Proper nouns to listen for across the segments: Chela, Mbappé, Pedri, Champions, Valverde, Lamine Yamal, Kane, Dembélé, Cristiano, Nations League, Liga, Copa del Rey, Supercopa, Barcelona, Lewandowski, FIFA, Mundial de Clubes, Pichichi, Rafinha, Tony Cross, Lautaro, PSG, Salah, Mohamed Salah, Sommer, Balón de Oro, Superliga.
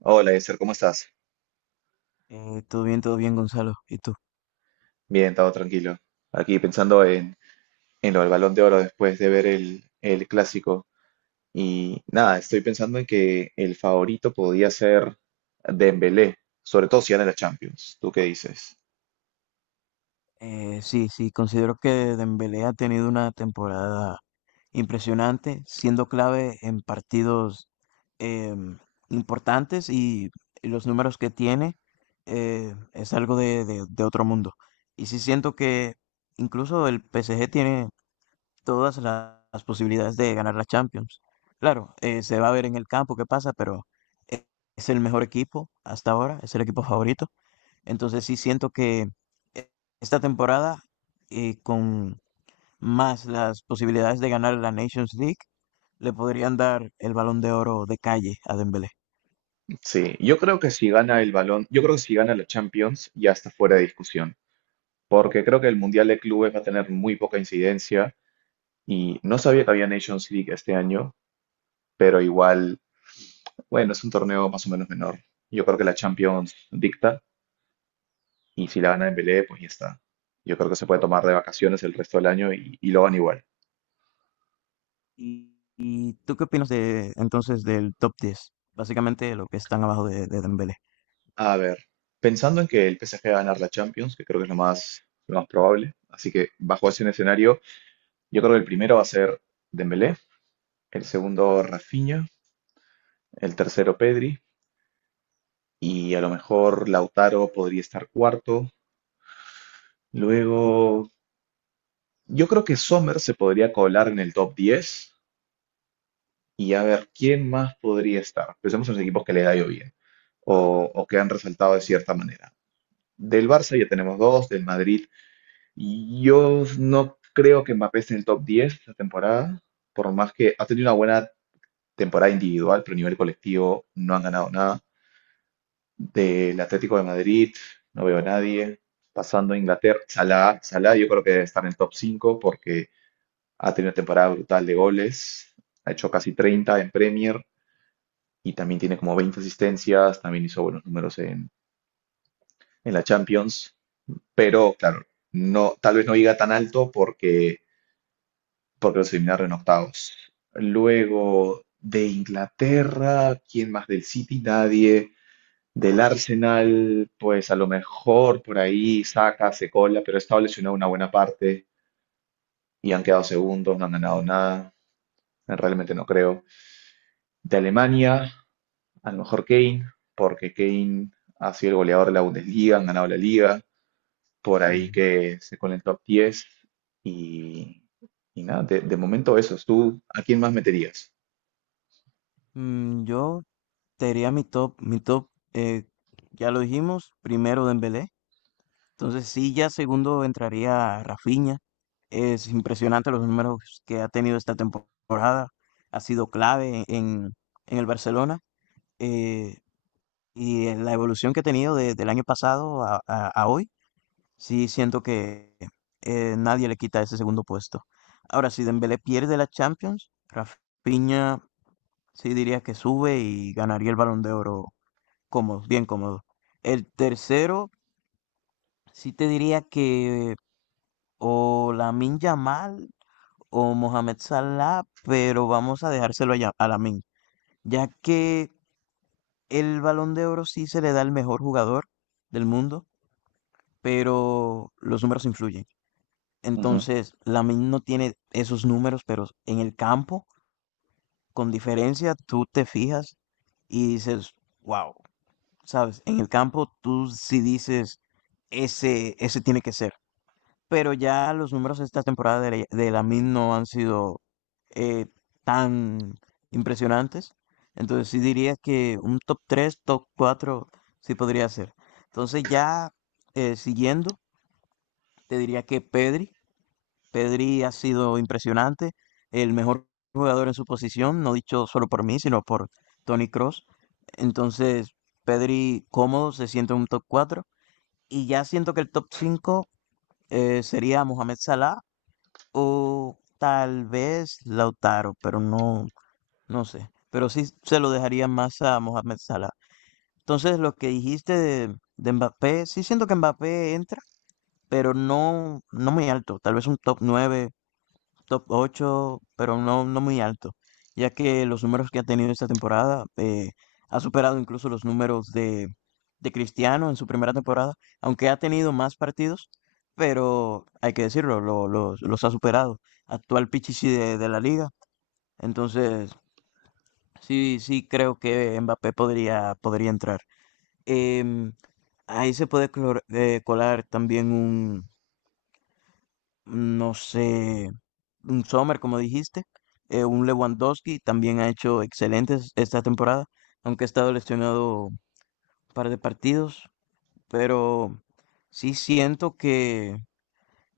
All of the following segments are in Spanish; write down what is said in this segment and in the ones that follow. Hola, Esther, ¿cómo estás? Todo bien, Gonzalo. ¿Y tú? Bien, todo tranquilo. Aquí pensando en lo del Balón de Oro después de ver el clásico. Y nada, estoy pensando en que el favorito podía ser Dembélé, sobre todo si gana la Champions. ¿Tú qué dices? Sí, sí, considero que Dembélé ha tenido una temporada impresionante, siendo clave en partidos em, importantes y los números que tiene es algo de otro mundo. Y sí siento que incluso el PSG tiene todas las posibilidades de ganar la Champions. Claro, se va a ver en el campo qué pasa, pero eh, es el mejor equipo hasta ahora, es el equipo favorito. Entonces sí siento que eh, esta temporada, con más las posibilidades de ganar la Nations League, le podrían dar el Balón de Oro de calle a Dembélé. Sí, yo creo que si gana la Champions ya está fuera de discusión, porque creo que el Mundial de Clubes va a tener muy poca incidencia y no sabía que había Nations League este año, pero igual, bueno, es un torneo más o menos menor. Yo creo que la Champions dicta. Y si la gana Dembélé, pues ya está. Yo creo que se puede tomar de vacaciones el resto del año y lo gana igual. Y tú qué opinas de entonces del top diez? Básicamente lo que están abajo de Dembélé. A ver, pensando en que el PSG va a ganar la Champions, que creo que es lo más probable, así que bajo ese escenario, yo creo que el primero va a ser Dembélé, el segundo Rafinha, el tercero Pedri y a lo mejor Lautaro podría estar cuarto. Luego, yo creo que Sommer se podría colar en el top 10. Y a ver, ¿quién más podría estar? Pensemos en los equipos que le ha ido bien o que han resaltado de cierta manera. Del Barça ya tenemos dos, del Madrid. Yo no creo que Mbappé esté en el top 10 esta temporada, por más que ha tenido una buena temporada individual, pero a nivel colectivo no han ganado nada. Del Atlético de Madrid no veo a nadie. Pasando a Inglaterra, Salah yo creo que debe estar en el top 5 porque ha tenido una temporada brutal de goles, ha hecho casi 30 en Premier y también tiene como 20 asistencias, también hizo buenos números en la Champions, pero claro, no, tal vez no llega tan alto porque los eliminaron en octavos. Luego de Inglaterra, ¿quién más del City? Nadie. Del Arsenal, pues a lo mejor por ahí saca, se cola, pero ha estado lesionado una buena parte y han quedado segundos, no han ganado nada. Realmente no creo. De Alemania, a lo mejor Kane, porque Kane ha sido el goleador de la Bundesliga, han ganado la liga, por ahí Sí. que se con el top 10. Y, y nada, de momento esos. ¿Tú a quién más meterías? Mm, yo te diría mi top, eh, ya lo dijimos, primero Dembélé. Entonces sí, ya segundo entraría Rafinha. Es impresionante los números que ha tenido esta temporada. Ha sido clave en el Barcelona. eh, y en la evolución que ha tenido del año pasado a, a hoy, sí siento que nadie le quita ese segundo puesto. Ahora, si Dembélé pierde la Champions, Rafinha sí diría que sube y ganaría el Balón de Oro cómodo, bien cómodo. El tercero, sí te diría que o Lamine Yamal o Mohamed Salah, pero vamos a dejárselo a, a Lamine, ya que el Balón de Oro sí se le da al mejor jugador del mundo, pero los números influyen. Ujú. Entonces, Lamine no tiene esos números, pero en el campo, con diferencia, tú te fijas y dices, wow, ¿sabes? En el campo tú sí dices, ese tiene que ser. Pero ya los números de esta temporada de Lamine no han sido eh, tan impresionantes. Entonces sí diría que un top tres, top 4 sí podría ser. Entonces ya siguiendo, te diría que Pedri. Pedri ha sido impresionante, el mejor jugador en su posición, no dicho solo por mí, sino por Tony Cross. Entonces Pedri cómodo se siente en un top cuatro. Y ya siento que el top cinco sería Mohamed Salah o tal vez Lautaro, pero no, no sé. Pero sí se lo dejaría más a Mohamed Salah. Entonces, lo que dijiste de Mbappé, sí siento que Mbappé entra, pero no, no muy alto. Tal vez un top nueve, top ocho, pero no, no muy alto, ya que los números que ha tenido esta temporada ha superado incluso los números de Cristiano en su primera temporada, aunque ha tenido más partidos, pero hay que decirlo, los ha superado. Actual Pichichi de la liga, entonces sí, sí creo que Mbappé podría, podría entrar. Em, Ahí se puede colar también, no sé, un Sommer, como dijiste, un Lewandowski también ha hecho excelentes esta temporada, aunque ha estado lesionado un par de partidos, pero sí siento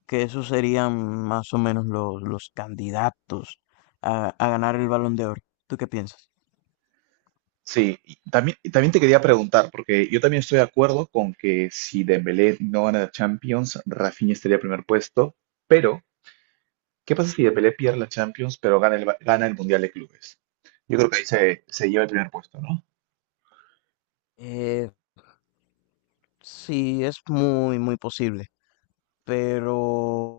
que esos serían más o menos los candidatos a ganar el Balón de Oro. ¿Tú qué piensas? Sí, y también te quería preguntar, porque yo también estoy de acuerdo con que si Dembélé no gana la Champions, Rafinha estaría en primer puesto, pero ¿qué pasa si Dembélé pierde la Champions pero gana el Mundial de Clubes? Yo creo que ahí se lleva el primer puesto, ¿no? Eh, sí, es muy, muy posible, pero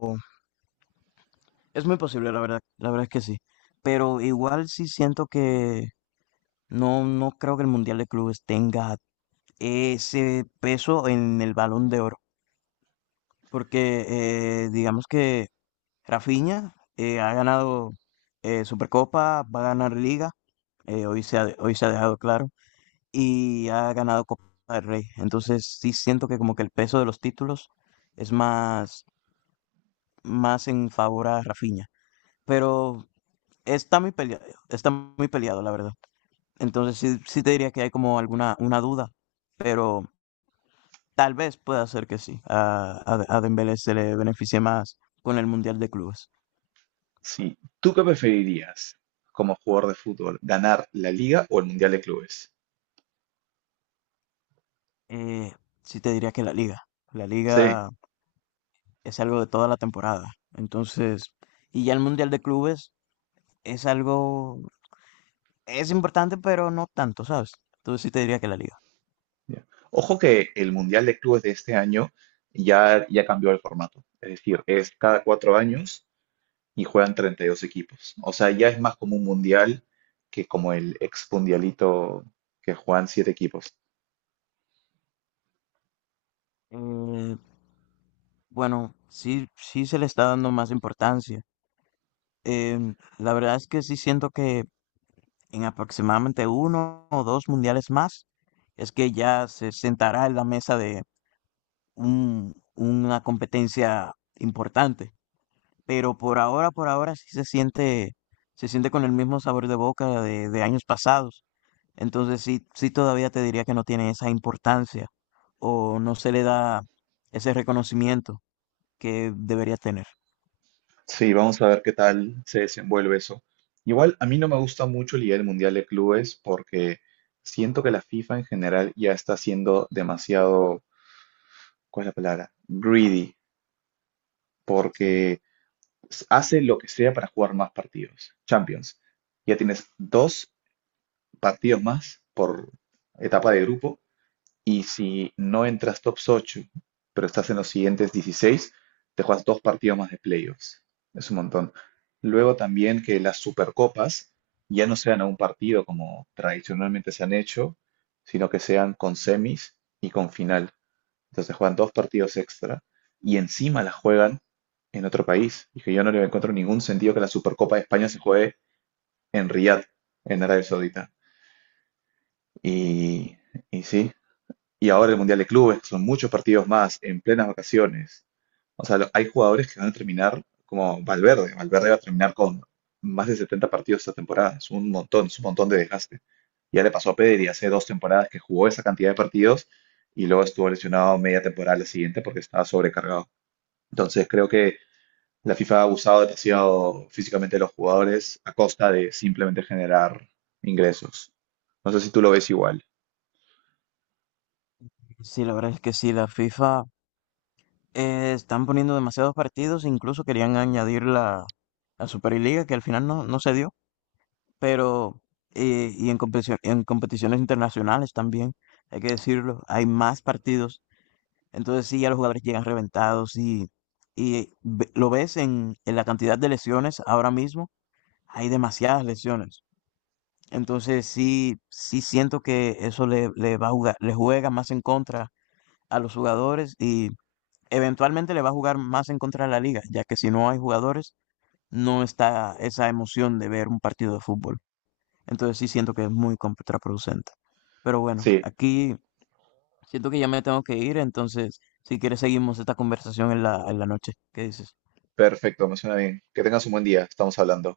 es muy posible, la verdad es que sí. Pero igual sí siento que, no, no creo que el Mundial de Clubes tenga ese peso en el Balón de Oro, porque digamos que Rafinha ha ganado Supercopa, va a ganar Liga, hoy se ha dejado claro, y ha ganado Copa del Rey. Entonces sí siento que como que el peso de los títulos es más, más en favor a Rafinha, pero está muy peleado, está muy peleado, la verdad. Entonces sí, sí te diría que hay como alguna una duda, pero... Tal vez pueda ser que sí. A Dembélé se le beneficie más con el Mundial de Clubes. Sí. ¿Tú qué preferirías como jugador de fútbol? ¿Ganar la Liga o el Mundial de Clubes? Eh, sí te diría que la Liga. La Sí. Liga es algo de toda la temporada. Entonces, y ya el Mundial de Clubes es algo, es importante, pero no tanto, ¿sabes? Entonces sí te diría que la Liga. Ya. Ojo que el Mundial de Clubes de este año ya cambió el formato. Es decir, es cada 4 años y juegan 32 equipos. O sea, ya es más como un Mundial que como el ex Mundialito que juegan siete equipos. Eh, bueno, sí, sí se le está dando más importancia. La verdad es que sí siento que en aproximadamente uno o dos mundiales más, es que ya se sentará en la mesa de una competencia importante. Pero por ahora sí se siente con el mismo sabor de boca de años pasados. Entonces sí, sí todavía te diría que no tiene esa importancia o no se le da ese reconocimiento que deberías tener. Sí, vamos a ver qué tal se desenvuelve eso. Igual a mí no me gusta mucho la idea del Mundial de Clubes porque siento que la FIFA en general ya está siendo demasiado, ¿cuál es la palabra? Greedy, Sí. porque hace lo que sea para jugar más partidos. Champions. Ya tienes dos partidos más por etapa de grupo. Y si no entras top 8, pero estás en los siguientes 16, te juegas dos partidos más de playoffs. Es un montón. Luego también que las supercopas ya no sean a un partido como tradicionalmente se han hecho, sino que sean con semis y con final. Entonces juegan dos partidos extra y encima las juegan en otro país. Y que yo no le encuentro ningún sentido que la Supercopa de España se juegue en Riyadh, en Arabia Saudita. Y, y sí, y ahora el Mundial de Clubes, que son muchos partidos más en plenas vacaciones. O sea, hay jugadores que van a terminar como Valverde. Valverde va a terminar con más de 70 partidos esta temporada. Es un montón de desgaste. Ya le pasó a Pedri hace 2 temporadas que jugó esa cantidad de partidos y luego estuvo lesionado media temporada la siguiente porque estaba sobrecargado. Entonces creo que la FIFA ha abusado demasiado físicamente de los jugadores a costa de simplemente generar ingresos. No sé si tú lo ves igual. Sí, la verdad es que sí, la FIFA están poniendo demasiados partidos, incluso querían añadir la Superliga, que al final no, no se dio, pero y en competición, en competiciones internacionales también, hay que decirlo, hay más partidos. Entonces sí, ya los jugadores llegan reventados y lo ves en la cantidad de lesiones ahora mismo, hay demasiadas lesiones. Entonces sí, sí siento que eso le va a jugar, le juega más en contra a los jugadores y eventualmente le va a jugar más en contra a la liga, ya que si no hay jugadores, no está esa emoción de ver un partido de fútbol. Entonces sí siento que es muy contraproducente. Pero bueno, Sí, aquí siento que ya me tengo que ir, entonces si quieres seguimos esta conversación en la noche. ¿Qué dices? perfecto, me suena bien. Que tengas un buen día, estamos hablando.